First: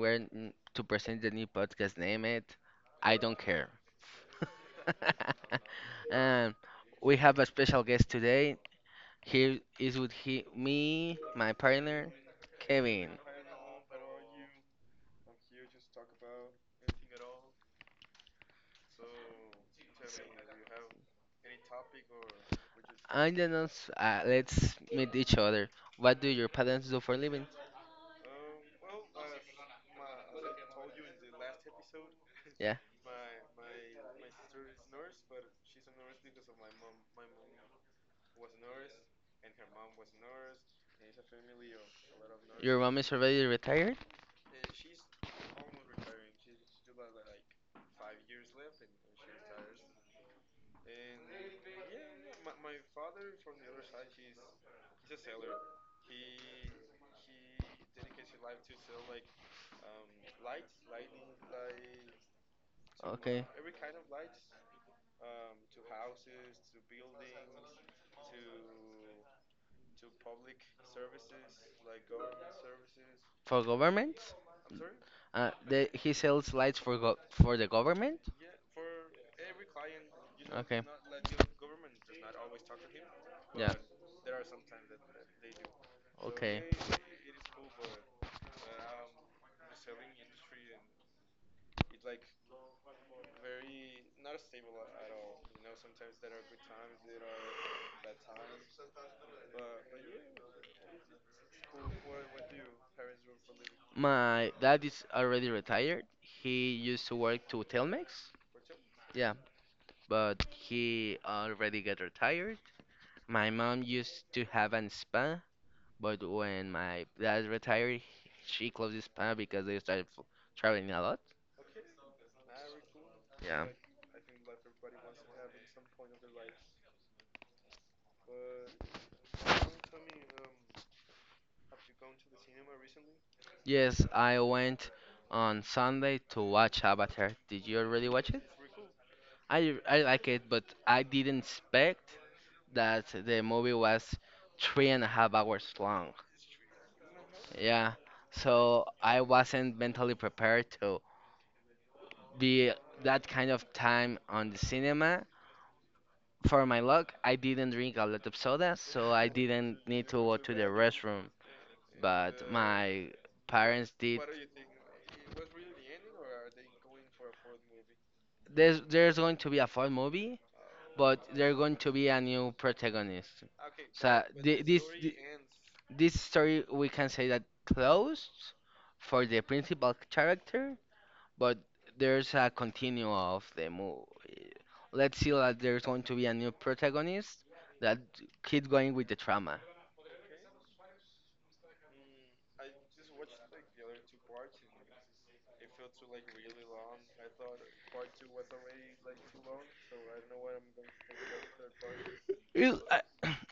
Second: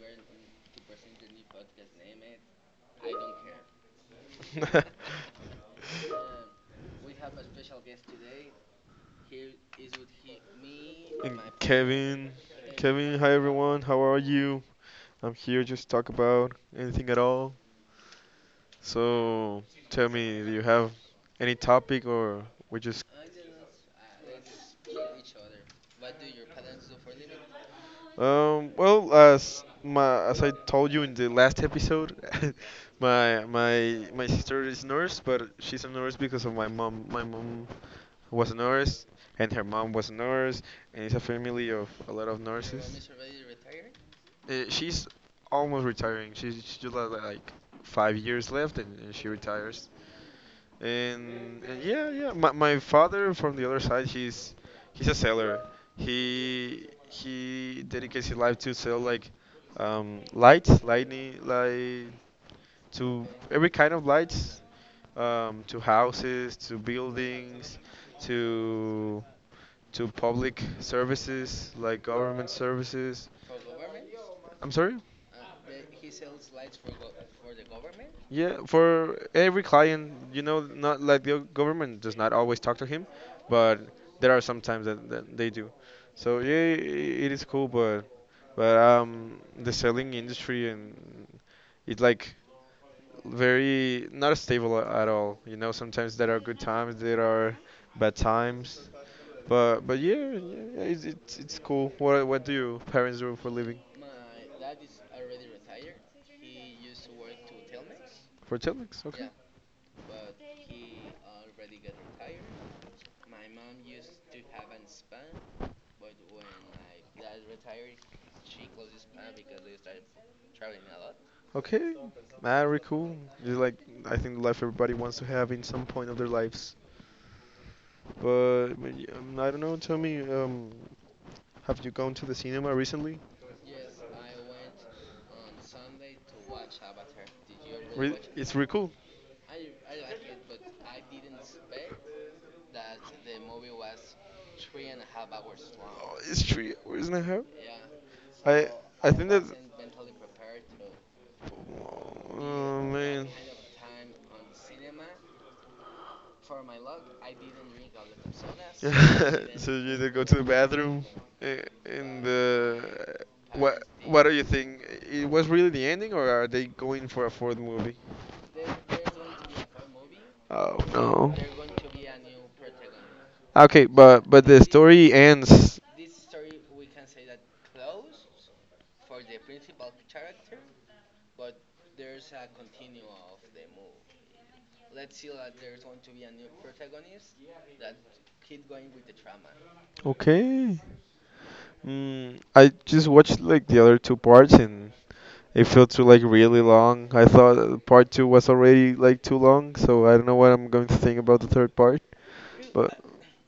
we're n- to present the new podcast. Name it, I don't care. And we have a special guest today. Here is with he, me, and my partner, Kevin, Kevin. Kevin, hi everyone, how are you? I'm here just to talk about anything at all. So tell me, do you have any topic or we just I don't know. Let's meet each other. What do your parents do for a living? Well, as I told you in the last episode, Yeah, my sister is nurse, but she's a nurse because of my mom. My mom was a nurse, and her mom was a nurse, and it's a family of a lot of your nurses. mom is already retired. She's almost retiring. She just like, 5 years left, and she retires. And yeah, yeah. My father from the other side, he's a seller. He dedicates his life to sell like lights, lightning, light to Okay, every kind of lights, to houses, to buildings, to to public services like government services. for government. I'm sorry. He sells lights for the government? Yeah, for every client, you know, Okay. not like the government does not always talk to him, Yeah. but there are some times that they do. So Okay. yeah, it is cool, but the selling industry, and it's like very not stable at all. You know, sometimes there are good times, there are bad times, but yeah, yeah, yeah, it's cool. What do your parents do for a living? My dad is already retired. He used to work to Telmex. For telex, okay. Yeah, but he already got retired. My mom used to have an spa, but when my dad retired, she closed the spa because they started traveling a lot. Okay, very cool. Just Yeah. like I think the life everybody wants to have in some point of their lives. But I don't know. Tell me, have you gone to the cinema recently? Yes, I went on Sunday to watch Avatar. Did you already watch it? It's really cool. I like it, but I didn't expect that the movie was three and a half hours long. Oh, it's 3 hours and a half. Yeah, I so I I think that. wasn't mentally prepared to be Oh, that man. kind of time on the cinema. For my luck, I didn't drink a lot of soda, so I So didn't you need either to go go to the to the bathroom restroom. In But my the, what parents did. what do you think? It was really the ending, or are they going for a fourth movie? There's going to be a full movie, Oh, but no. there's going to be a new protagonist. Okay, So but thi- the this story ends. this story we can say that closed for the principal character, but there's a continue of the movie. Let's see that there's going to be a new protagonist that keep going with the trauma. Okay. I just watched like the other two parts, and it felt too like really long. I thought, part two was already like too long, so I don't know what I'm going to think about the third part. It, But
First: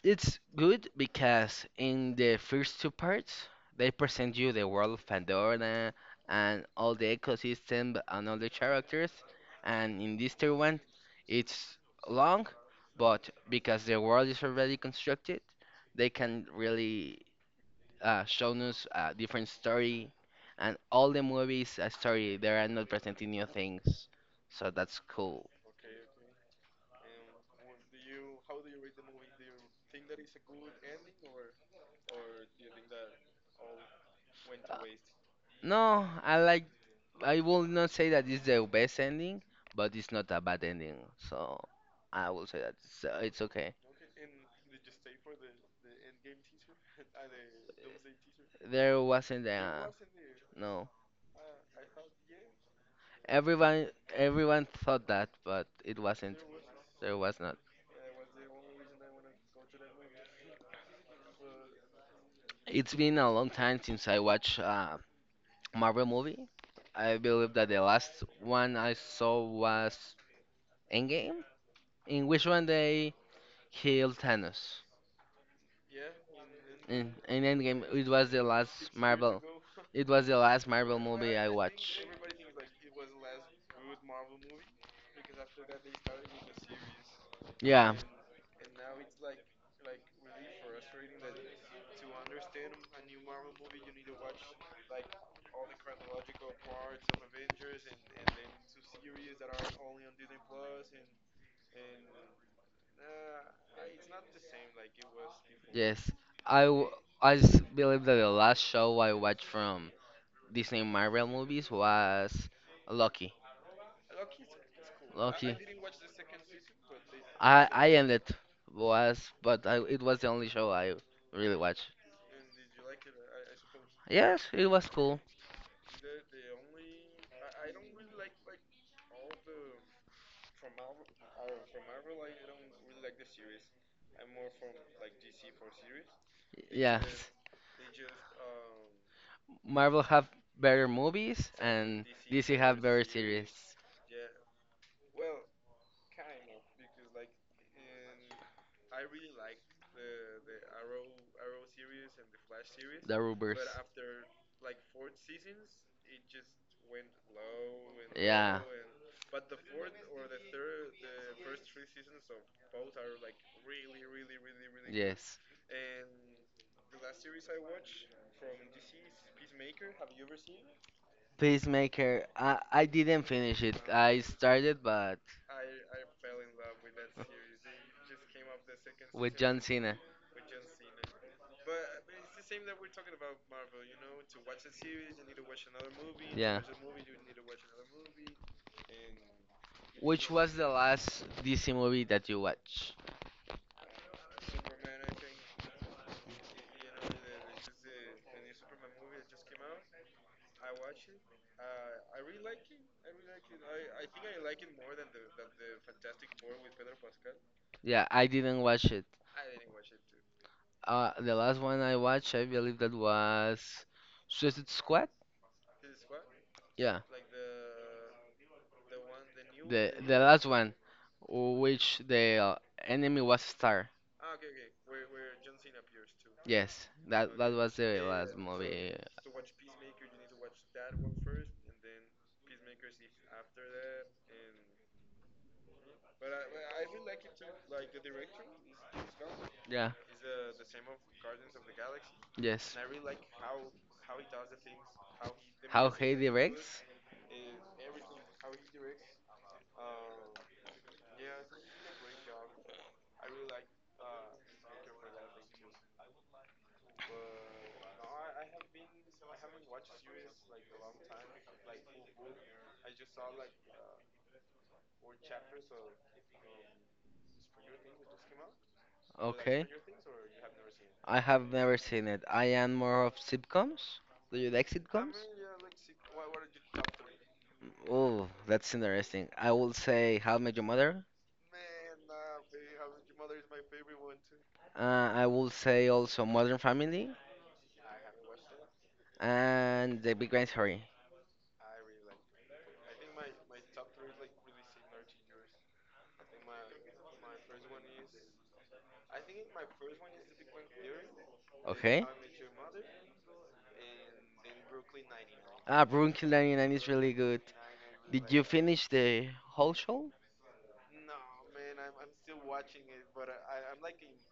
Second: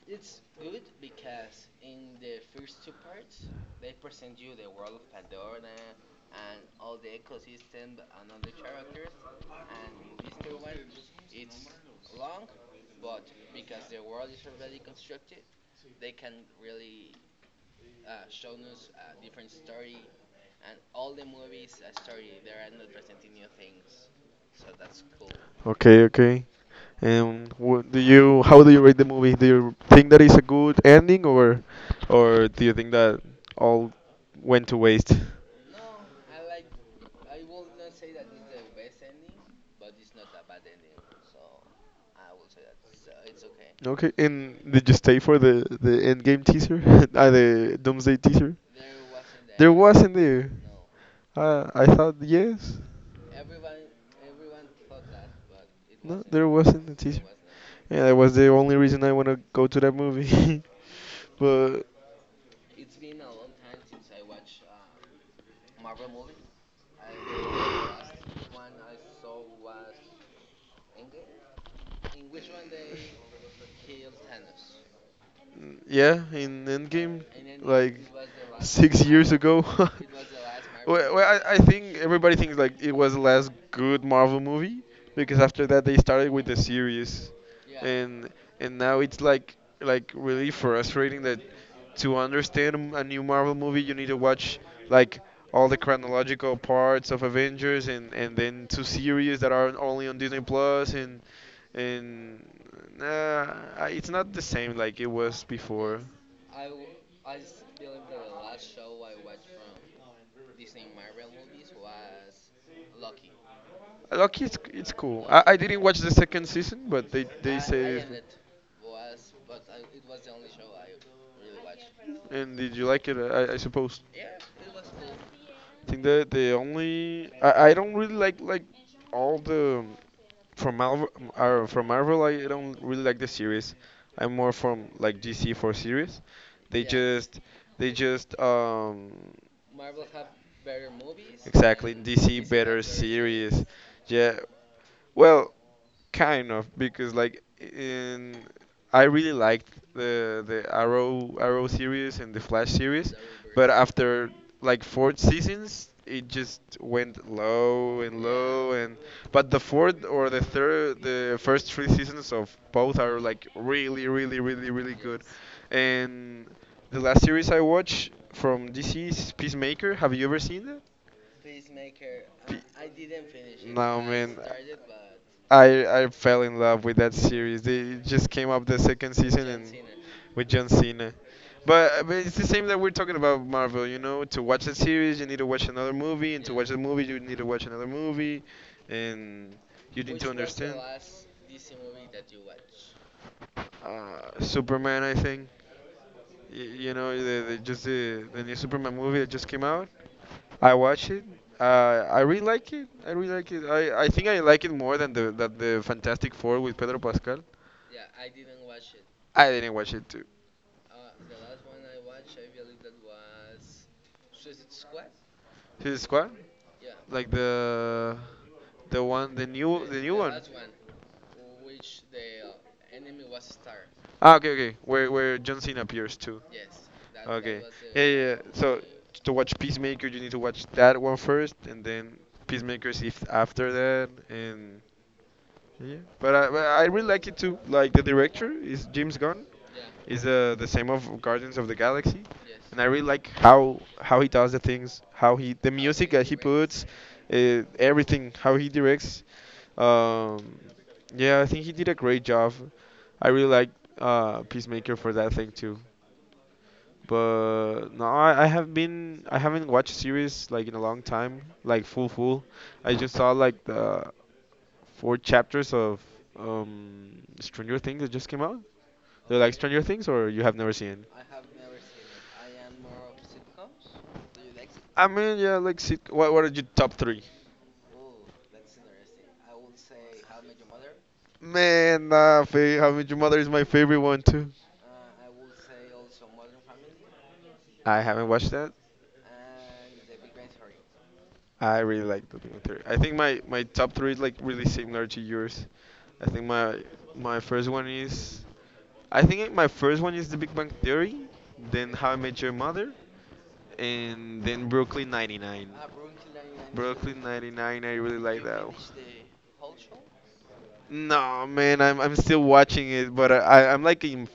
It's good because in the first two parts, they present you the world of Pandora and all the ecosystem and all the characters. And in this third one, it's long, but because the world is already constructed, they can really show us a different story. And all the movies a story. They are not presenting new things, so that's cool. okay, okay. And what do you? How do you rate the movie? Do you think that it's a good ending, or do you think that all went to waste? No, I like. I will not say that it's the best ending, but it's not a bad ending. So I will say that it's okay. Okay, and did you stay for the end game teaser? The Doomsday teaser? There wasn't There a wasn't there. no. I thought yes. Everyone everyone thought that, but it No, wasn't. there wasn't a There teaser. was not. Yeah, that was the only reason I wanna go to that movie. But It's been a long time since I watched a Marvel movie. I believe that the last one I saw was Endgame, in which one they killed Thanos. yeah, in In, Endgame, in Endgame, like it was the last 6 years Marvel. ago. It was the last Marvel Well, movie I I think watched. everybody thinks like it was the last good Marvel movie, because after that they started with the series, Yeah. and and now it's like really frustrating that to understand a new Marvel movie you need to watch like all the chronological parts of Avengers, and then two series that are only on Disney Plus and and. It's not the same like it was before. Yes. I, w- I s- Believe that the last show I watched from Disney Marvel movies was Loki. Loki, it's cool. I Loki. didn't watch the second season, but they I say. ended was but I, it was the only show I really watched. And did you like it? I suppose. Yes, it was cool. I think that the only, I don't really like all the from Marvel, from Marvel I don't really like the series. I'm more from like DC for series. They Yes. just they just, Marvel have better movies exactly, and DC DC better have better series. series. Yeah. Well, kind of, because like in I really liked the Arrow series and the Flash series, The but Rubbers. but after like four seasons, it just went low and low, and but the fourth or the third, the first three seasons of both are like really, really, really, really good. Yes. And the last series I watched from DC is Peacemaker. Have you ever seen that? Peacemaker. I Pe- didn't finish it. No, I man, started, but I I fell in love with that series. They just came up the second season something, and Cena. with John Cena. But it's the same that we're talking about Marvel. To watch a series you need to watch another movie, and to watch a movie you need to watch another movie, and you need to Movie. Was the understand. last DC movie that you watched? Superman, I think. You know, the new Superman movie that just came out. I watch it. I really like it. I really like it. I think I like it more than the Fantastic Four with Pedro Pascal. Yeah, I didn't watch it. I didn't watch it too. The last one I watched, I believe that was Suicide Squad. His squad, Yeah, like the one, the new the one. last one, w- which the enemy was Star. Ah, okay, okay. Where John Cena appears too. Yes, that that Okay. was the Yeah, yeah, yeah. last So movie. to watch Peacemaker, you need to watch that one first, and then Peacemakers if after that, and yeah. But I really like it too. Like, the director is James Gunn, Yeah. is the same of Guardians of the Galaxy, Yes. and I really like how he does the things, how he the How music he that he puts, directs? Everything, how he directs. Um, yeah, I think he did a great job. I really like Peacemaker for that thing too. But no, I haven't watched series like in a long time, like full, full. I just saw like the four chapters of Stranger Things that just came out. They're like Okay. Stranger Things, or you have never seen it? I have never seen it. I am more of sitcoms. Do you like I sitcoms? mean, yeah, like, what are your top three? Oh, that's interesting. I will say How I Met Your Mother. Man, nah, How I Met Your Mother is my favorite one too. I will say also Modern Family I haven't watched that. and The Big Bang Theory. I really like the Big Bang Theory. I think my top three is like really similar to yours. I think my my first one is I think my first one is The Big Bang Theory, then Okay. How I Met Your Mother, and then Brooklyn 99. Ah, Brooklyn Nine-Nine is really Brooklyn good. 99, I really Did like you that one. finish the whole show? No, man, I'm still watching it, but I'm like in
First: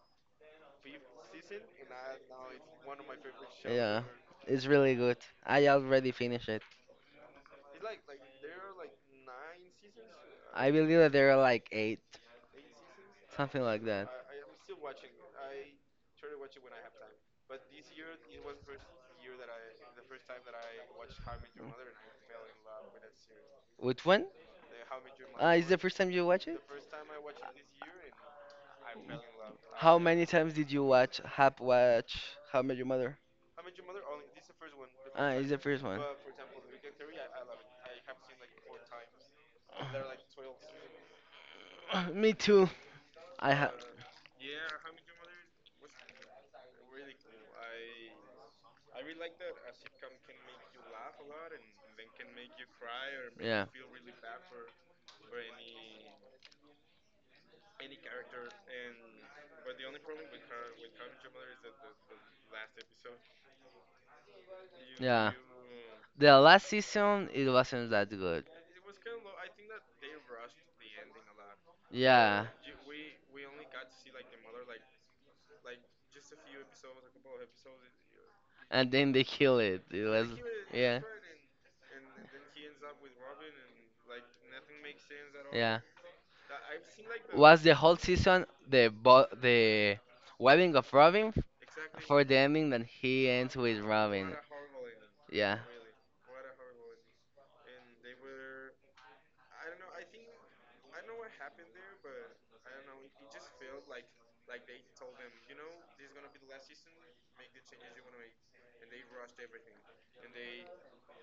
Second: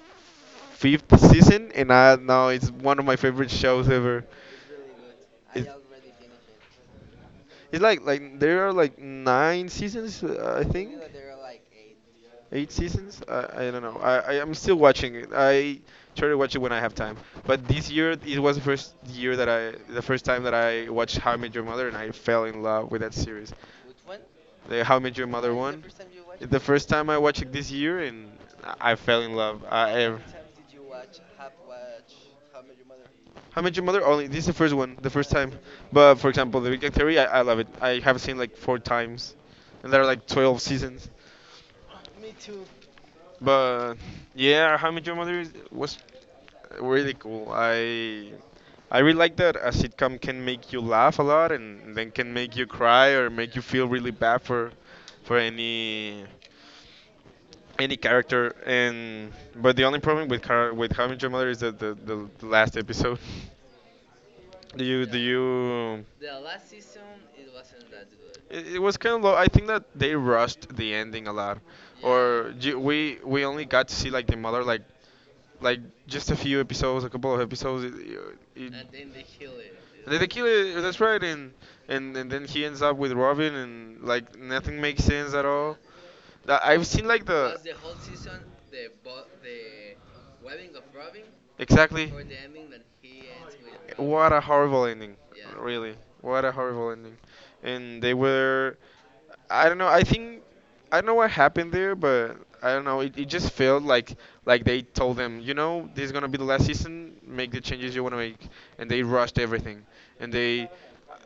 fifth season, and I now it's one of my favorite shows Yeah, ever. it's really good. I already finished it. It's like there are like nine seasons, I I think, believe that there are like eight, eight seasons. Something I don't like know. that. I'm still watching it. I try to watch it when I have time. But this year it was the first year that I, the first time that I watched How I Met Your Mother, and I fell in love with that series. Which one? The How I Met Your Ah, Mother is the one. first time you watch The it? first time I watched it this year, and I fell in love. How many times did you have I watch How I Met Your Mother? How I Met Your Mother, only this is the first one, the first Ah, it's time. the first one. But for example, The Big Bang Theory, I love it. I have seen like four times, and there are like 12 seasons. Me too. I have. But yeah, How I Met Your Mother was really cool. I really like that a sitcom can make you laugh a lot, and then can make you cry or make you Yeah. feel really bad for any character. And but the only problem with with How I Met Your Mother is that the last episode. Do Yeah. you, The last season, it wasn't that good. It was kind of low. I think that they rushed the ending a lot, Yeah. or we only got to see like the mother, like like just a few episodes, a couple of episodes. And it, then they kill it. They kill it. That's Yeah, right, and then he ends up with Robin, and like nothing makes sense at all. yeah. I've seen like the, Was the whole season the webbing of Robin exactly, for the ending that he ends with what Robin? a horrible ending, Yeah, really. What a horrible ending, and they were. I don't know. I think, I don't know what happened there, but I don't know. It just felt like they told them, this is gonna be the last season. Make the changes you wanna make, and they rushed everything. And they,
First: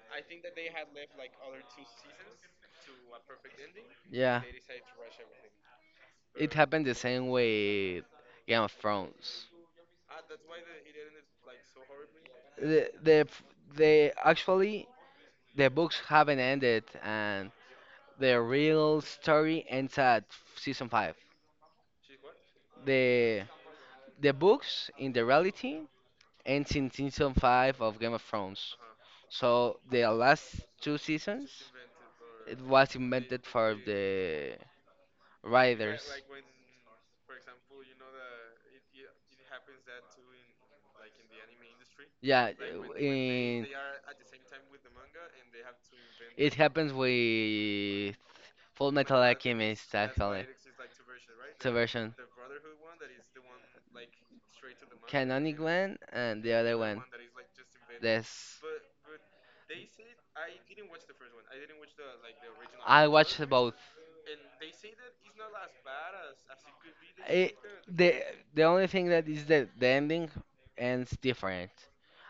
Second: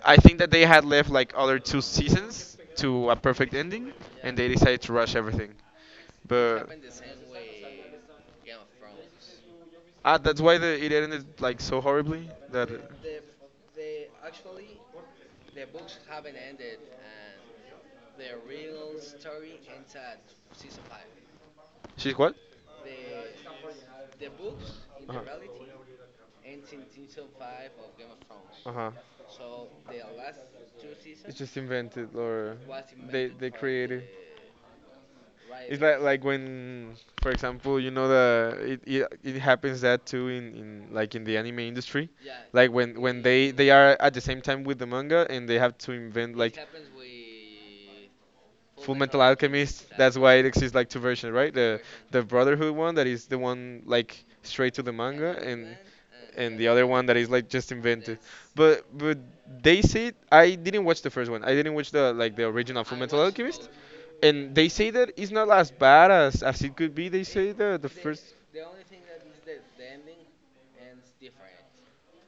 I think that they had left like other two seasons to a perfect ending, and yeah. they decided to rush everything. It But happened the same with Game of Thrones. That's why it ended like so horribly. That The f- the Actually the books haven't ended and the real story ends at season 5. She's what? The the books in Uh-huh. the reality ends in season 5 of Game of Thrones. Uh-huh. So the last two It's just seasons invented, or it was invented they for created. the It's writers. like when, for example, you know, the it happens that too in, like in the anime industry, Yeah, like when in they are at the same time with the manga, and they have to invent It like happens with Full Metal Metal Alchemist. Alchemist Why it actually. exists like two versions, right? It's a version. The Brotherhood one that is the one like straight to the manga, Kanani one and the and the other other one. one that is like just invented. This. But they say I didn't watch the first one. I didn't watch the original Full I Metal watched Alchemist, both. and they say that it's not as bad as it could be. They say It, the the first. the only thing that is that the ending ends different.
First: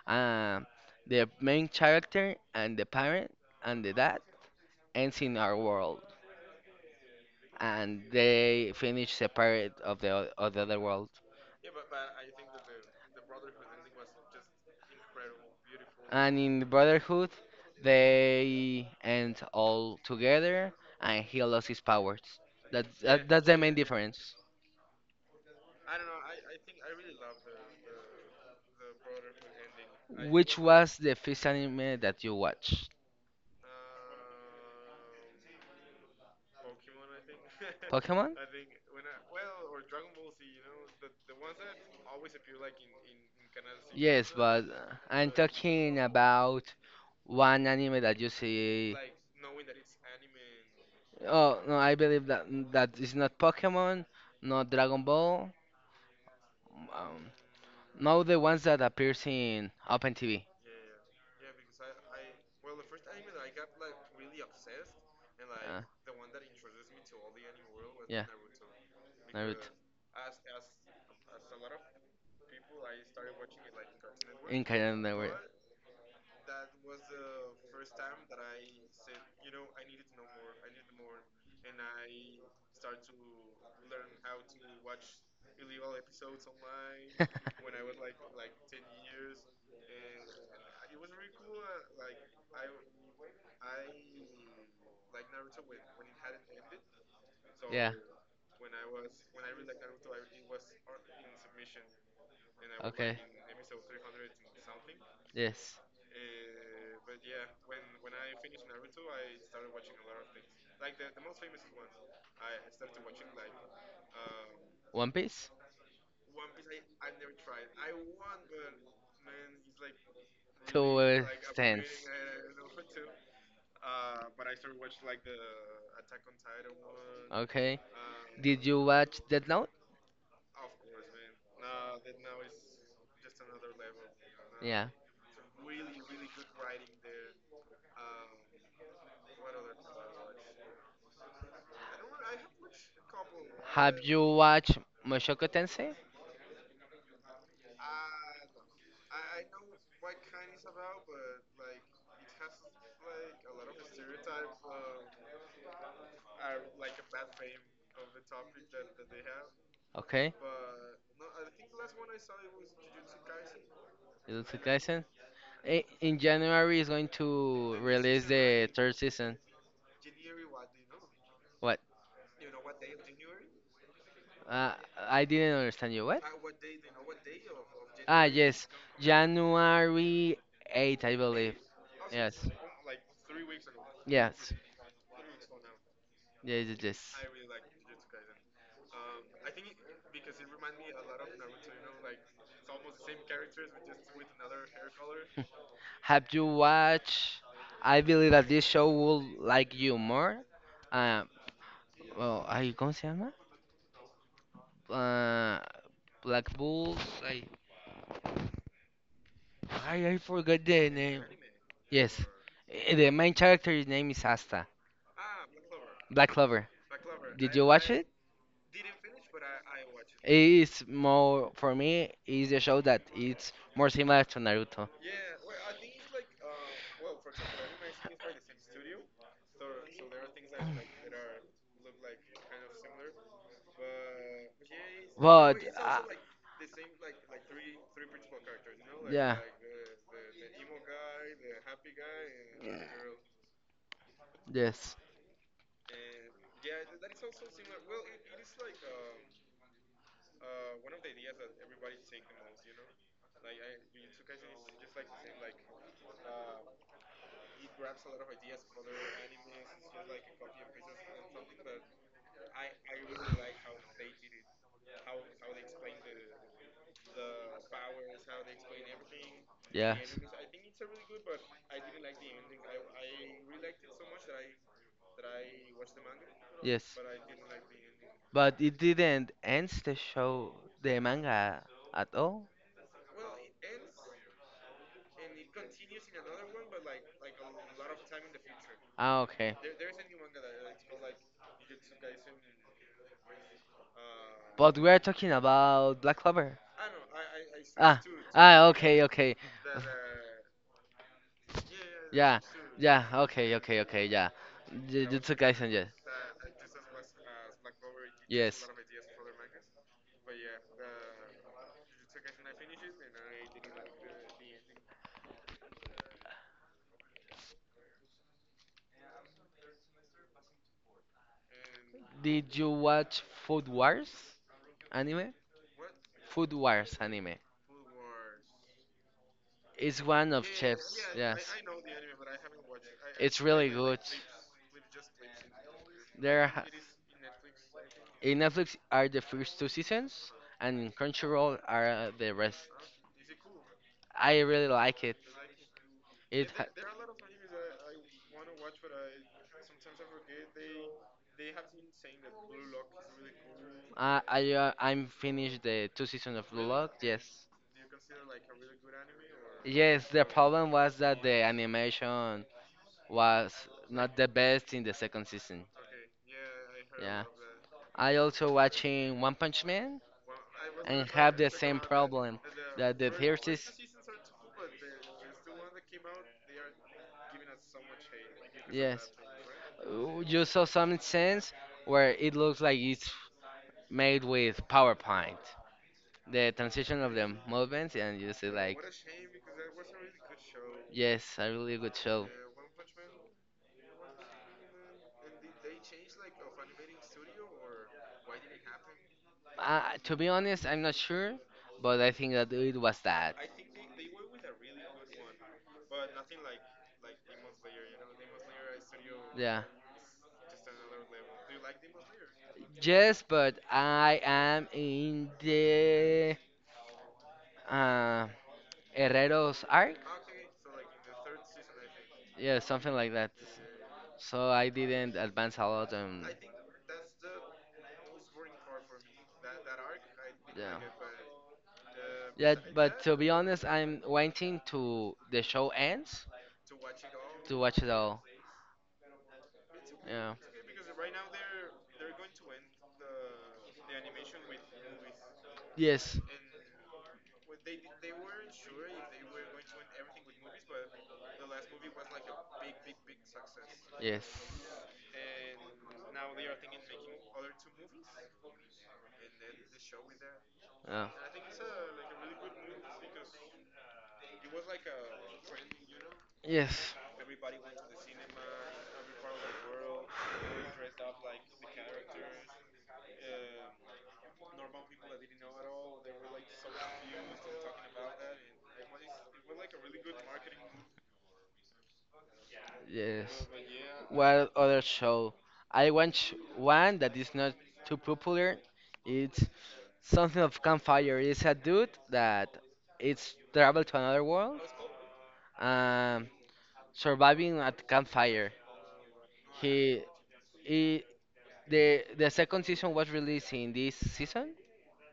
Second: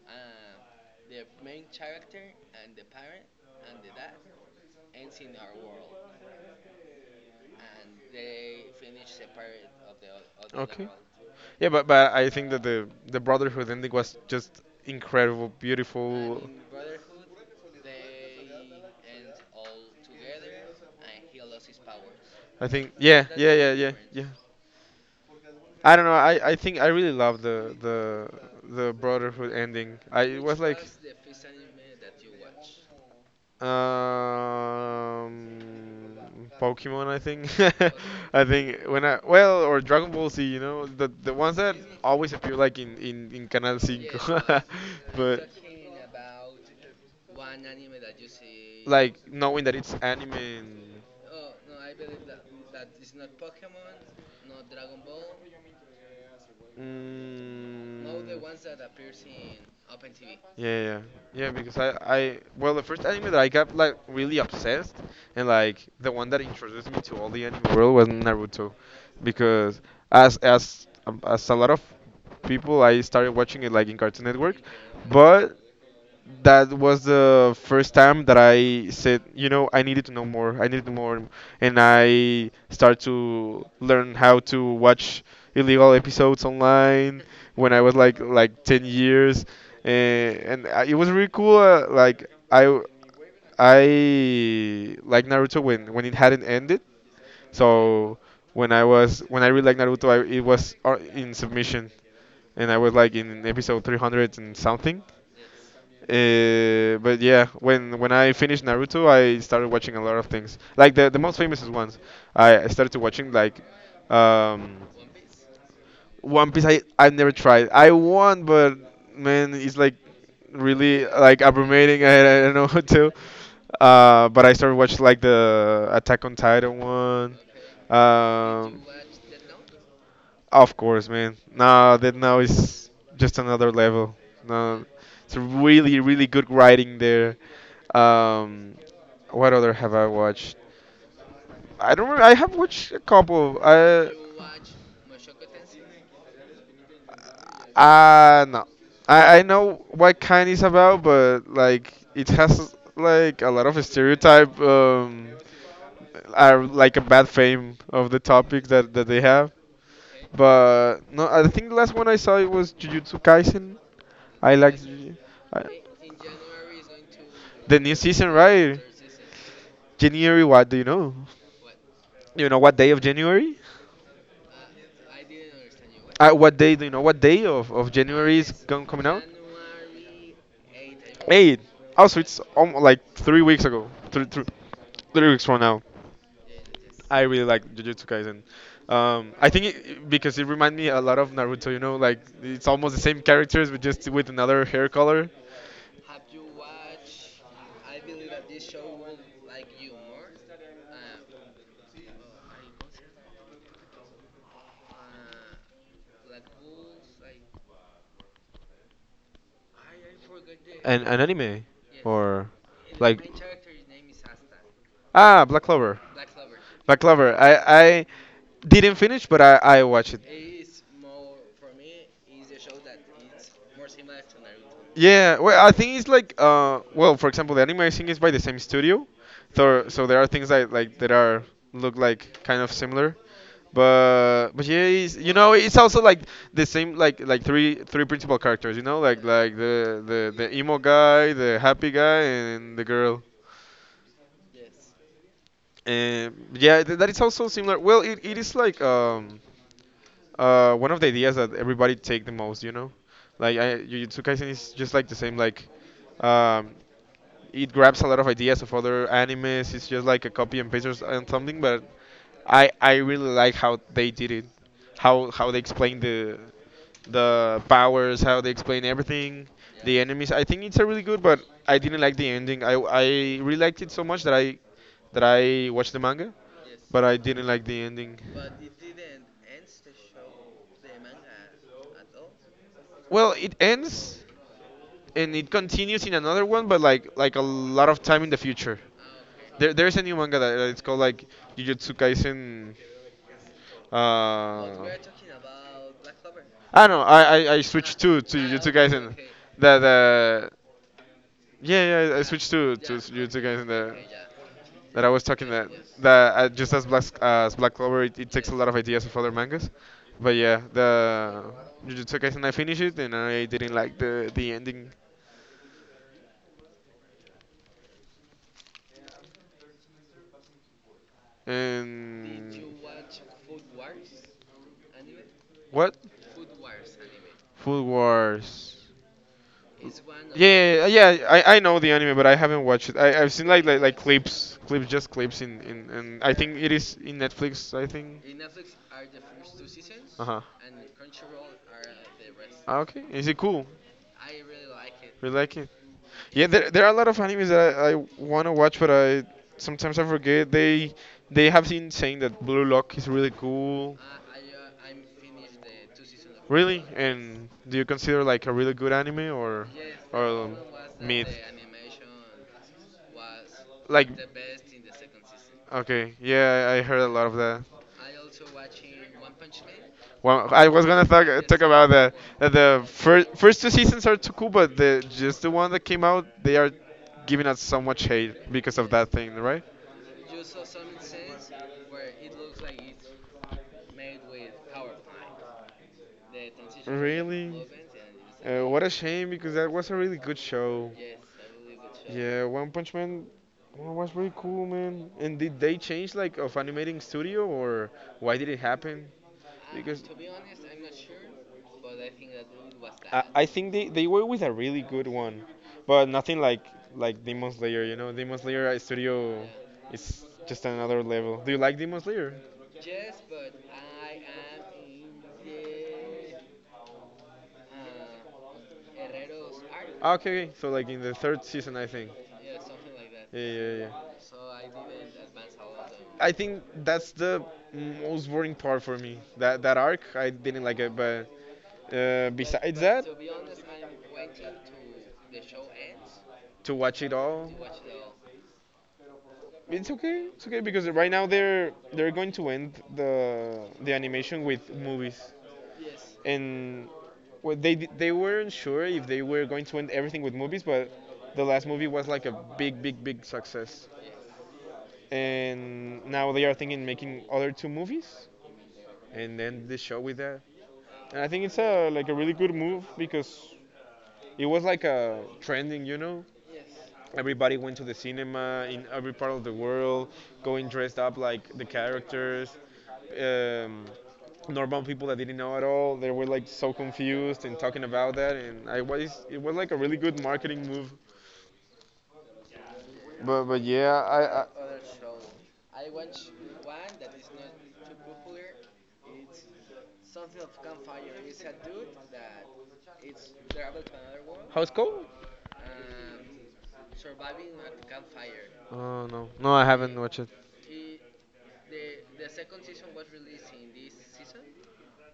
Um, the main character and the parent and the dad ends in our world, and they finish separate of of the other Okay. world. Yeah, but I think that the Brotherhood ending was just incredible, And beautiful. in the Brotherhood, they end all together, and he lost his powers. I think, yeah, That's yeah, the main yeah, yeah, yeah. difference. I don't know. I think I really love the Brotherhood ending. I It Which was like was the first anime that you watched? um Pokemon, I think. Pokemon? I think when I well, or Dragon Ball Z. You know the ones that always appear like in in Canal Yes, Cinco, but I'm but talking about one anime that you see. like knowing that it's anime. And Oh no, I believe that that is not Pokemon, not Dragon Ball, um, no, not the ones that mm, appears in Open TV. yeah, yeah, yeah. Because I well, the first anime that I got like really obsessed, and Uh, like the one that introduced me to all the anime world was yeah, Naruto, Naruto. because as a lot of people, I started watching it like in Cartoon Network, In Kaiden Network. but that was the first time that I said, I needed to know more. I needed more, and I started to learn how to watch illegal episodes online when I was like 10 years, and it was really cool. Like I like Naruto when it hadn't ended. Yeah. So when I was when I really liked Naruto, I, it was in submission, and I was like Okay. in episode 300 and something. Yes. But yeah, when I finished Naruto, I started watching a lot of things. Like the most famous ones, I started watching like um, One Piece. One Piece. I've never tried. I want, but man, it's like To really like ten. abrumating. I don't know what to. But I started watching like the Attack on Titan one. Okay. Did you Um, watch Death Note? of course, man. No, that now is just another level. No, Yeah. it's a really, really good writing there. Um, what other have I watched? I don't. Remember. I have watched a couple. Have I you watched Mushoku Tensei? uh, no. I know what kind is about, but like it has like a lot of stereotype. Are like a bad fame of the topic that that they have. Okay. But no, I think the last one I saw it was Jujutsu Kaisen. I Jujutsu like Kaisen. I, In January is going to the new release season, the right? third season. January, what do you know? What? You know what day of January? Uh, I didn't understand you. What? What day do you know? What day of Ah, January is yes. going coming out? January 8th, I believe. Eight. Also, it's Yes. Like 3 weeks ago, three, three, Yes. 3 weeks from now. Yes, yes, yes. I really like Jujutsu Kaisen. I think it, because it reminds me a lot of Naruto. You know, like it's almost the same characters, but just with another hair color. Have you watched? I believe that this show will like you more. Uh, well, are you going to say uh, Black Bulls. I, I forgot the An name. anime, Yes, or the like main character's name is Asta. ah Black Clover. Black Clover. Black Clover. Did you watch I it? didn't finish, but I watched it. It's more for me. It's a show that it's more similar to Naruto. Yeah, well, I think it's like well, for example, the anime I think is by the same studio, so so there are things that like that are look like kind of similar. But yeah, it's, you know, But it's also like the same like three principal characters, you know, Yeah, like the emo guy, the happy guy, and the girl. yes, And yeah, that is also similar. Well, it is like one of the ideas that everybody take the most, you know, like I, Jujutsu Kaisen is just like the same. Like, um, it grabs a lot of ideas of other animes. It's just like a copy and paste or and something. But I really like how they did it, how they explain the powers, how they explain everything, the yes, enemies. I think it's a really good, but I didn't like the ending. I really liked it so much that I watched the manga, yes. but I didn't like the ending. But it didn't end the show, the manga at all. Well, it ends and it continues in another one, but like a lot of time in the future. Ah, okay. There's a new manga that that it's called like Jujutsu Kaisen. But we Uh, are talking about Black Clover. I know. I switched Ah, to ah, Jujutsu okay, Kaisen. okay. That yeah yeah I Yeah, switched to yeah, Jujutsu okay, Kaisen. okay, The, okay, yeah. that You, I you was took talking that Aizen, yes. Just as Black as Black Clover, it takes a Yes. lot of ideas of other mangas. But yeah, the Jujutsu Kaisen, I finished it and I didn't like the ending. And Did you watch Food Wars anime? what? Food Wars anime. Food Wars. It's one of Yeah, chefs, yeah, yeah, yes. I know the anime, but I haven't watched it. I I've It's seen like really like good. clips, clips, just clips in, in. And I There think ha- it is in Netflix. I think. in Netflix are the first two Uh seasons, huh. and in Crunchyroll are the rest. Ah, okay, is it cool? I really like it. We like it. Yeah, It there are a lot of animes that I want to watch, but I sometimes I forget. They have been saying that Blue Lock is really cool. I'm finished the two seasons of Blue Really? Piece. Lock. Yes. Yes, And do you consider like a really good anime yes. The or problem was that mid? the animation was Like not the best in the second season. okay, yeah, I heard a Yeah. lot of that. I also watching One Punch Man Well, I was gonna and have the talk same about second the problem one that uh, the that the first first season. two seasons are too cool, but the just the one that came out, they are giving us so much hate because of Yes. that thing, right? You saw some sense where it looks like it's made with PowerPoint. The transition of the Really? movements, and you see like, What a shame because that was a really good show. yes, a really good show. Yeah, One Punch Man was really cool, man. And did they change like of animating studio or why did it happen? Because To be honest, I'm i not sure, but I think that it was that. I think they were with a really good one, but nothing like like Demon Slayer. You know, Demon Slayer studio yeah, Yeah. is just another level. Do you like Demon Slayer? Yes, but I am in the uh, Herrero's arc? Ah, okay, okay. So like in the third season, I think. Yeah, something like that. Yeah, yeah, yeah. So I didn't advance a lot and I think that's the most boring part for me. That arc, I didn't yeah. like it. But Yeah, besides but that, to be honest, I'm waiting to the show ends to watch it all, to watch it all. it's okay. Yeah. It's okay because right now they're going to end the animation with movies, Yes. Yes. and well, they they weren't sure if they were going to end everything with movies, but the last movie was like a big big big success, and now they are thinking making other two movies and end the show with that. And I think it's a like a really good move because it was like a trending, you know. Yeah. Yes. Everybody went to the cinema in every part of the world, going dressed up like the characters. Um, normal people that didn't know at all, they were like so confused and talking about that, and I was it was like a really good marketing move. Yes. But yeah, I What other show? I watch one that is not too popular. It's something of campfire. It's a dude that it's traveled to another world, how's cold? um, surviving at campfire. Uh, no, no, I haven't He, watched it. he the second season was released in this season,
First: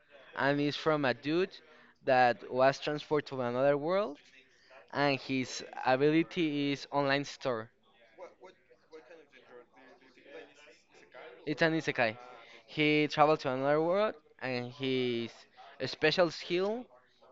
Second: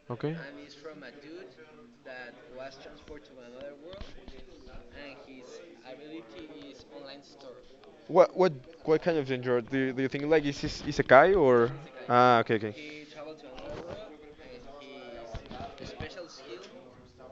Okay. and it's from a dude that was transferred to another world, and his ability is online store. What what what kind of genre do do you think like is isekai It's or an isekai. ah okay okay. He traveled to another world, and his special skill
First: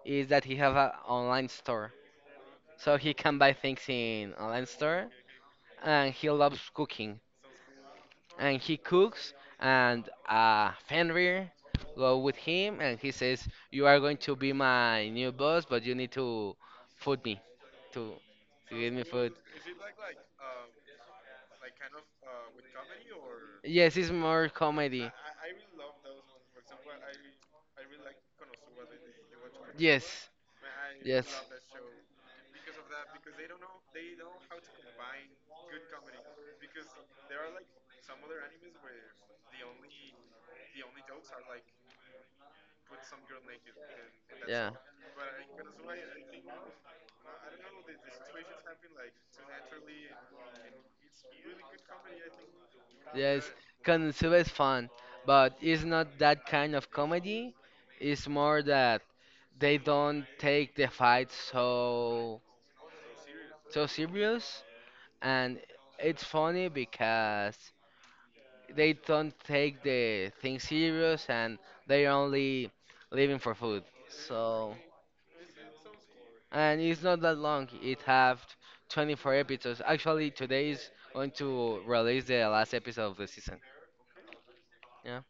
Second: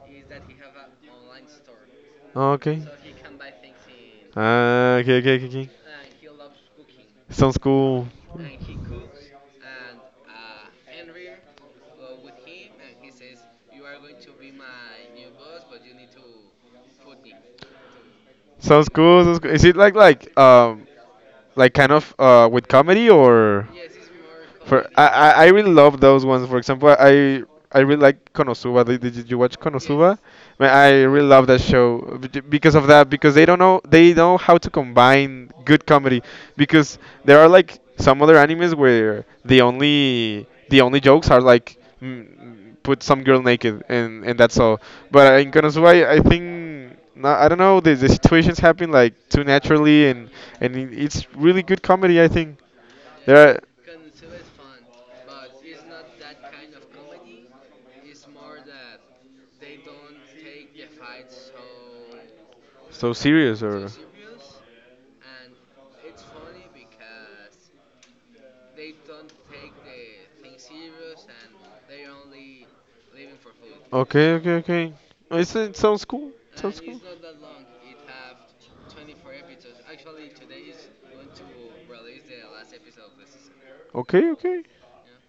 is that he have an online store, Oh, okay, so he can buy things in online ah store. okay okay okay okay And he loves cooking, sounds cool and he cooks, and Fenrir go with him, and he says, "You are going to be my new boss, but you need to food me, to to sounds give me cool food." sounds cool. Is it like kind of with comedy or Yes, it's more for comedy. I really love those ones. For example, I really like Konosuba. Did you watch Konosuba? Yes, Man, I really yes. love that show because of that because they don't know they know how to combine good comedy because there are like some other animes where the only jokes are like mm, put some girl naked and that's Yeah. all. But in Konosuba, I think. No, I don't know. The situations happen like too naturally, and it's really good comedy. I think Yes, they're Konosuba is fun, but it's not that kind of comedy. It's more that they don't take the fight so serious so or serious, and it's funny because they don't take the thing serious and they're only living for food. okay, okay, So okay. Oh, it's, it sounds cool. and Sounds cool. it's not that long. It have 24 episodes. Actually, today is going to release the last episode of the season. Okay, okay. Yeah.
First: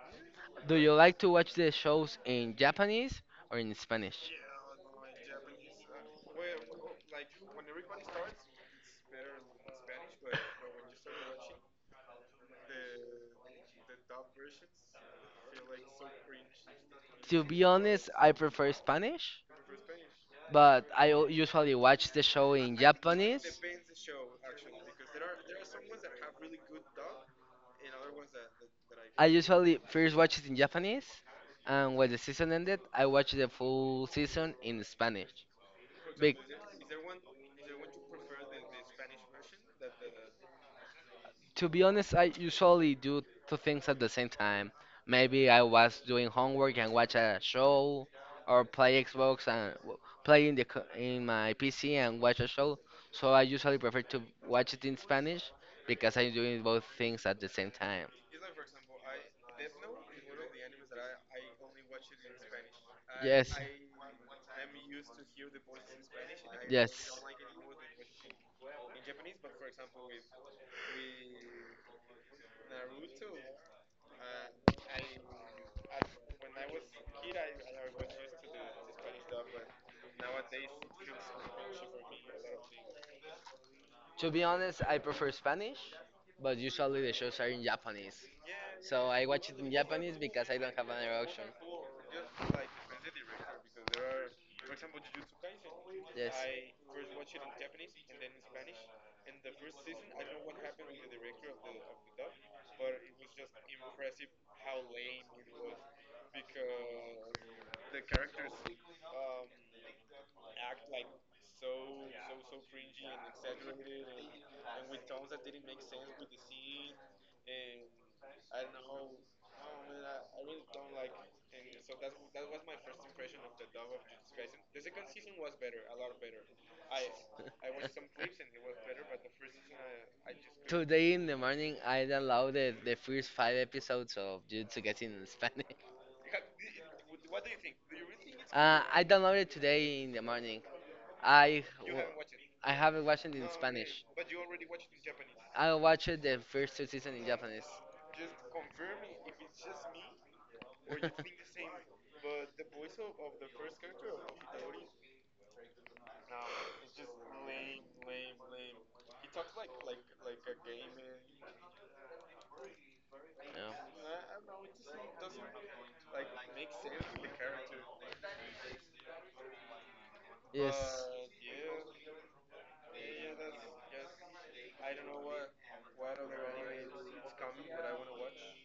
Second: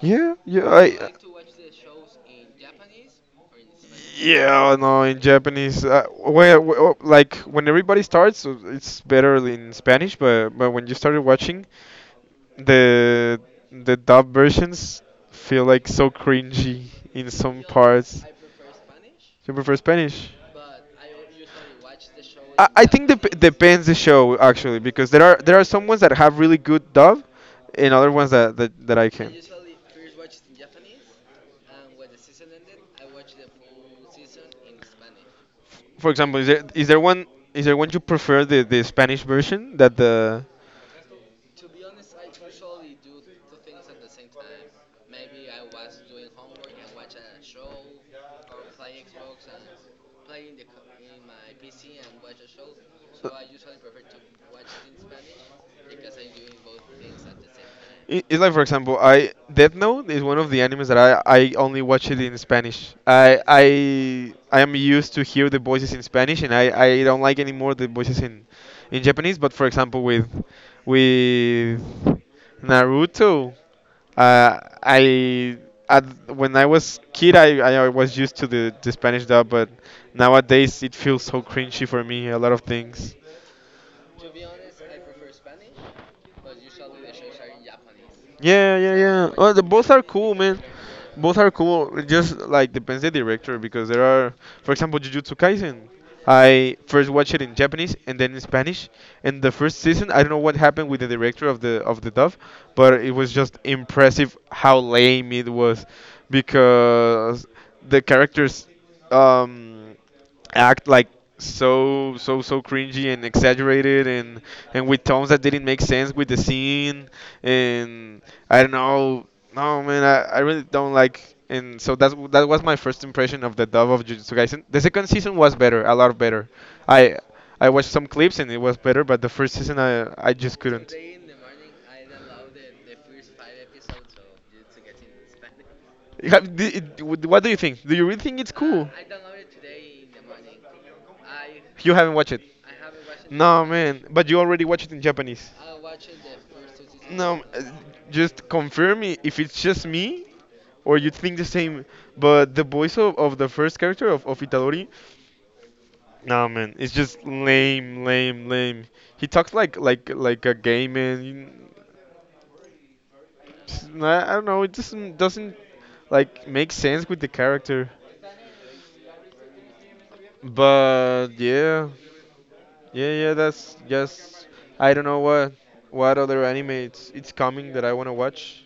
Yeah, yeah. Do you I like to watch the shows in Japanese or in Spanish? yeah, no, in Japanese, oh, like when everybody starts, it's better in Spanish. But when you started watching the the dub versions, feel like so cringy in To some be honest, parts. I prefer Spanish, You prefer Spanish? but usually watch the show I, in I think Japanese. depends the show actually because there are some ones that have really good dub, and other ones that that I I can. usually first watch it in Japanese, and when the season ended, I watched the full season in Spanish. For Big. example, is there one you prefer the Spanish version that the To be honest, I usually do two things at the same time. Maybe I was doing homework and watch a show, or play Xbox and play in my PC and watch a show. So I usually prefer to watch it in Spanish because I'm doing both I things at the same time. it's like, for example, I Death Note is one of the animes that I only watch it in Spanish. Yes, I am used to hear the voices in Spanish, and I don't yes. like anymore the voices in Japanese. But for example, with Naruto, I at, when I was kid, I was used to the Spanish dub, but nowadays it feels so cringy for me. A lot of things. To be honest, I prefer Spanish, but usually the shows are in Japanese. Yeah, yeah, So I yeah. watch Well, it in both are Japanese cool, because I man. don't have an Both are cool. It just like depends the director because there are, for example, Jujutsu Kaisen. Yes. I first watched it in Japanese and then in Spanish. And the first season, I don't know what happened with the director of the dub, but it was just impressive how lame it was because the characters um act like so cringy and exaggerated and with tones that didn't make sense with the scene and I don't know no man I really don't like and so that's that was my first impression of the dub of Jujutsu Kaisen. The second season was better, a lot better. I I watched some clips and it was better, but the first season I just couldn't. Today in the morning, I downloaded the first five episodes of Jujutsu Kaisen in Spanish. Yeah, what do you think? Do you really think it's cool? I downloaded today in the morning. I You w- haven't watched it. I haven't watched it in No, man. Spanish. But you already watched it in Japanese. I watched the first two seasons in No, Japanese. just confirm if it's just me or you think the same. But the voice of the first character of Itadori, no, man, it's just lame, lame, lame. He talks like a gay man. I Yeah. Don't know. It doesn't like make sense with the character. Yes. But yeah. That's just I don't know what other anime it's coming that I wanna watch.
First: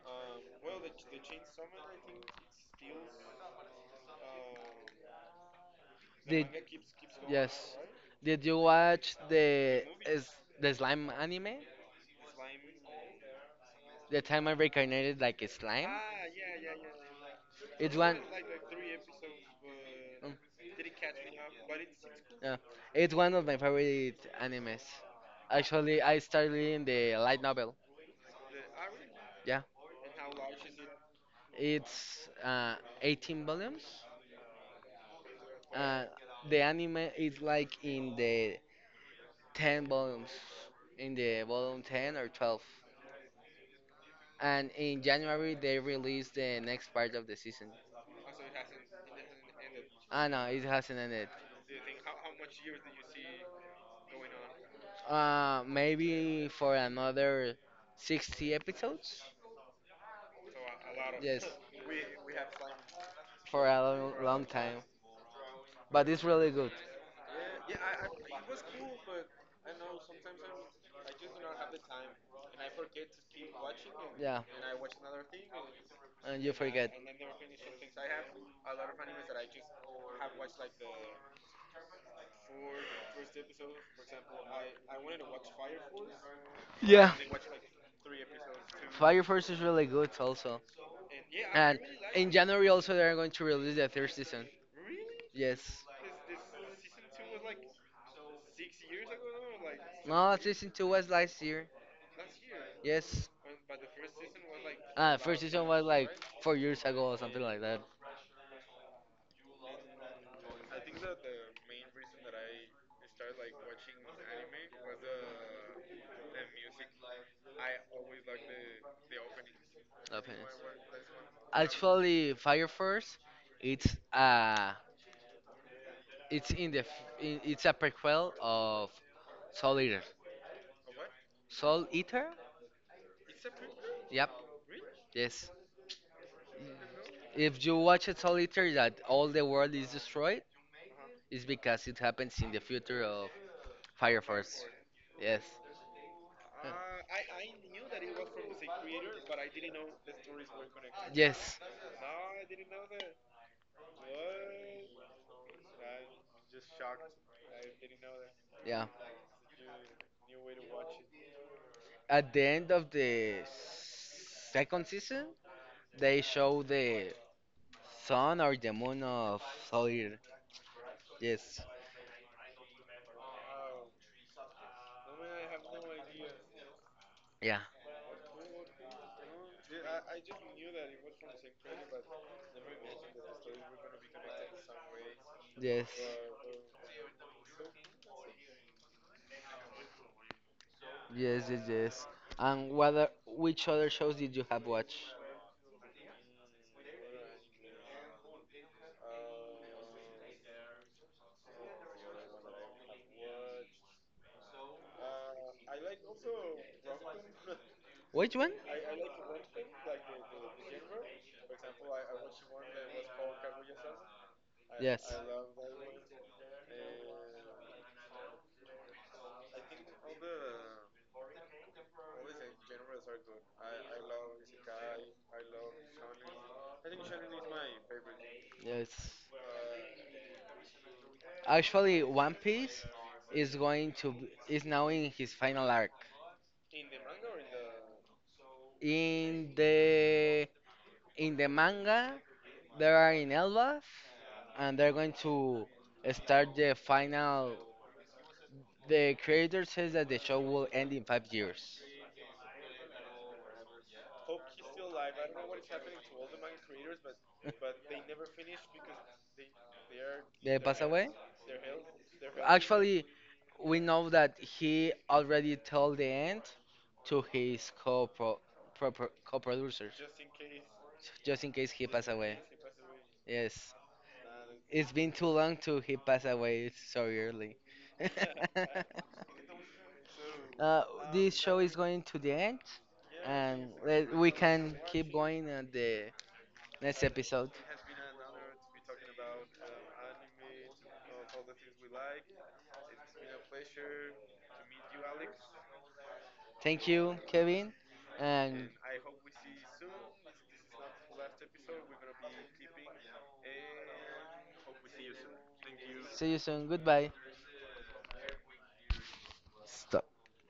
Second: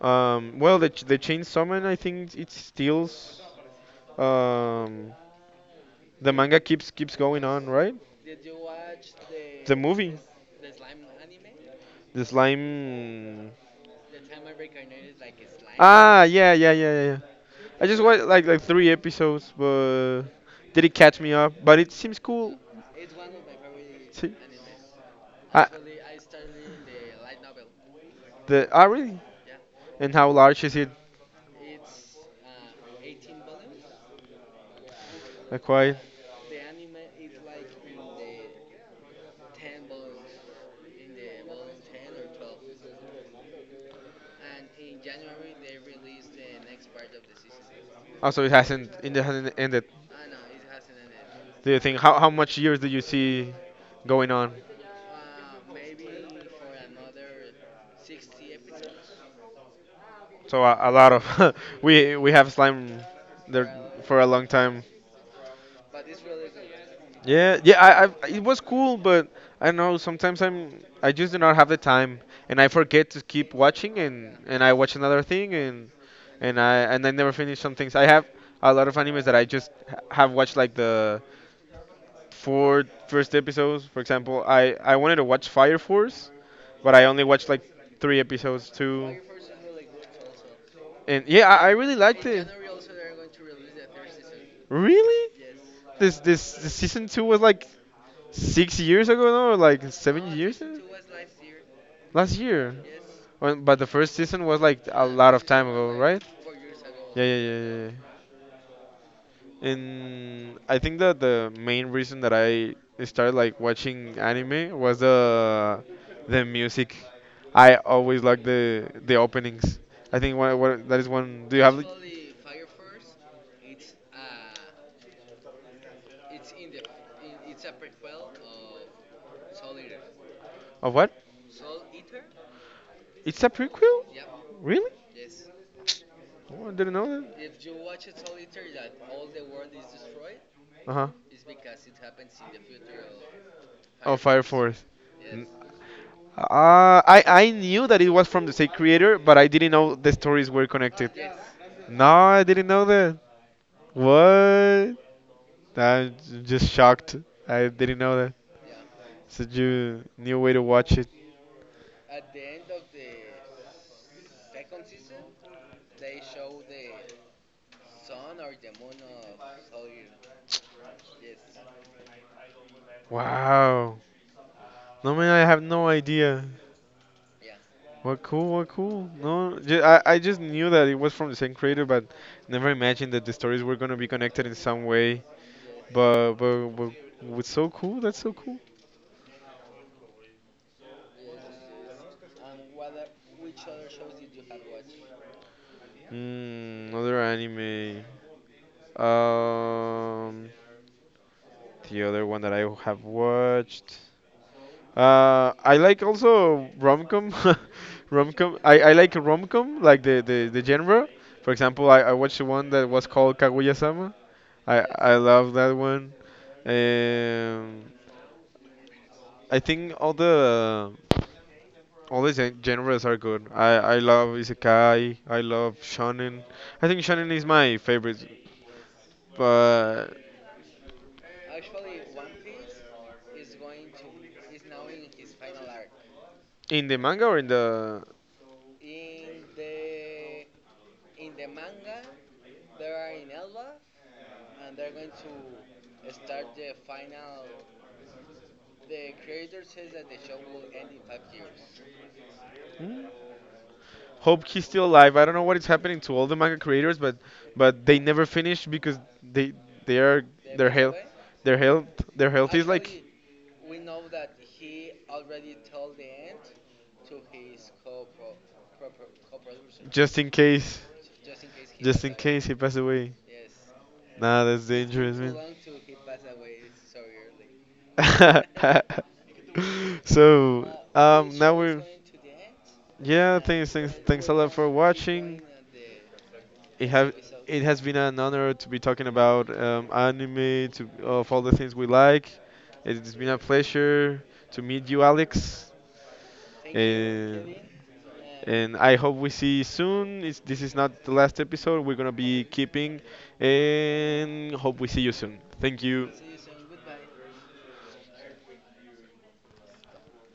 Well, the the Chainsaw Man, I think it steals. Um, the Did manga keeps going on, yes. right? Did you watch The The movie, is the slime anime? the slime. The time I reincarnated like a slime? Ah, yeah, yeah, yeah, yeah, yeah. I It's just one watched like three episodes, but mm, did it catch me up? But it seems cool. yeah. It's one of my favorite See? animes. I, Actually, I started reading the light novel. the really? Yeah. And how large is it It's 18 volumes. acquired? Uh, the anime is like in the 10 volumes in the volume 10 or 12. And in January, they released the next part of the season. Also, it hasn't ended. Ah, no, it hasn't ended. Do you think how much years do you see going on? Maybe for another 60 episodes? So a lot Yes, of we have slime for there a long, for a long long time. time. But it's really good. Yeah, Yeah. yeah. I it was cool, but I know sometimes I just do not have the time, and I forget to keep watching, and I watch another thing, and And you and I forget. and I never finish some things. I have a lot of animes that I just have watched like the for first episodes. For example, I wanted to watch Fire Force, but I Yeah. only watched like three episodes too. Fire Force is really good also. And yeah, I And really liked in it. January also they are going to release the third season. Really? Yes. This season two was like 6 years ago now, or like seven No, years. season two was last year. Last year. Yes. Well, but the first season was like a Ah, lot first of season time was ago, like right? 4 years ago or Yeah, yeah, something yeah, like that. yeah, yeah. And I think that the main reason that I started like watching anime was the music. I always like the openings. I think one, one, that is one. Do you have like, Actually, Fire Force, it's uh it's in the f- I- it's a prequel of Soul Eater. of what? Soul Eater? It's a prequel? Yep. Really? Yes. Oh, I didn't know that. If you watch it Soul Eater that all the world is destroyed, Uh huh. is because it happens in the future of Oh, Fire Fire Force. Force. Yes. N- I knew that it was from the same creator, but I didn't know the stories were connected. Yes. No, I didn't know that. What? I'm just shocked. I didn't know that. Yeah. Such a new way to watch it. At the end of the second season, they show the sun or the moon of Solir. Yes. Wow. No man, I have no idea. Yeah. What cool, what cool. No, I just knew that it was from the same creator, but never imagined that the stories were gonna be connected in some way. Yes. But but what's so cool? That's so cool. Yes, yes, yes. And what are, which other shows did you have watched? Mm, another anime. Um, the other one that I have watched. I like also rom-com, Which one? rom-com. I like rom-com, like the genre. For example, I watched one that was called Kaguya-sama. I Yes. I love that one. Um, I think all the genres are good. I love isekai. I love shonen. I think shonen is my favorite. Yes. But Actually, One Piece is going to is now in his final arc. in the manga or in the In the in the manga, they are in Elbaf, and they're going to start the final. The creator says that the show will end in 5 years. hmm? Hope he's still alive. I don't know what is happening to all the manga creators, but they never finish because they are They their pass health away. their health their health is like Actually, we know that he already told the end to his co-producers. just in case Just in case he just pass in away. case he passed away. Yes, Nah, that's it's been dangerous, too man. long to he pass away. It's so early. So Uh, this now show is we're going to the end, yeah, and thanks let, thanks we a lot for can keep watching. going on the It next have episode. it has been an honor to be talking about anime, to of all the things we like. It's been a pleasure to meet you, Alex. Thank you, And Kevin, and and I hope we see you soon. It's, this is not the last episode. We're gonna be keeping, and hope we see you soon. Thank you. see you soon. Goodbye. Stop.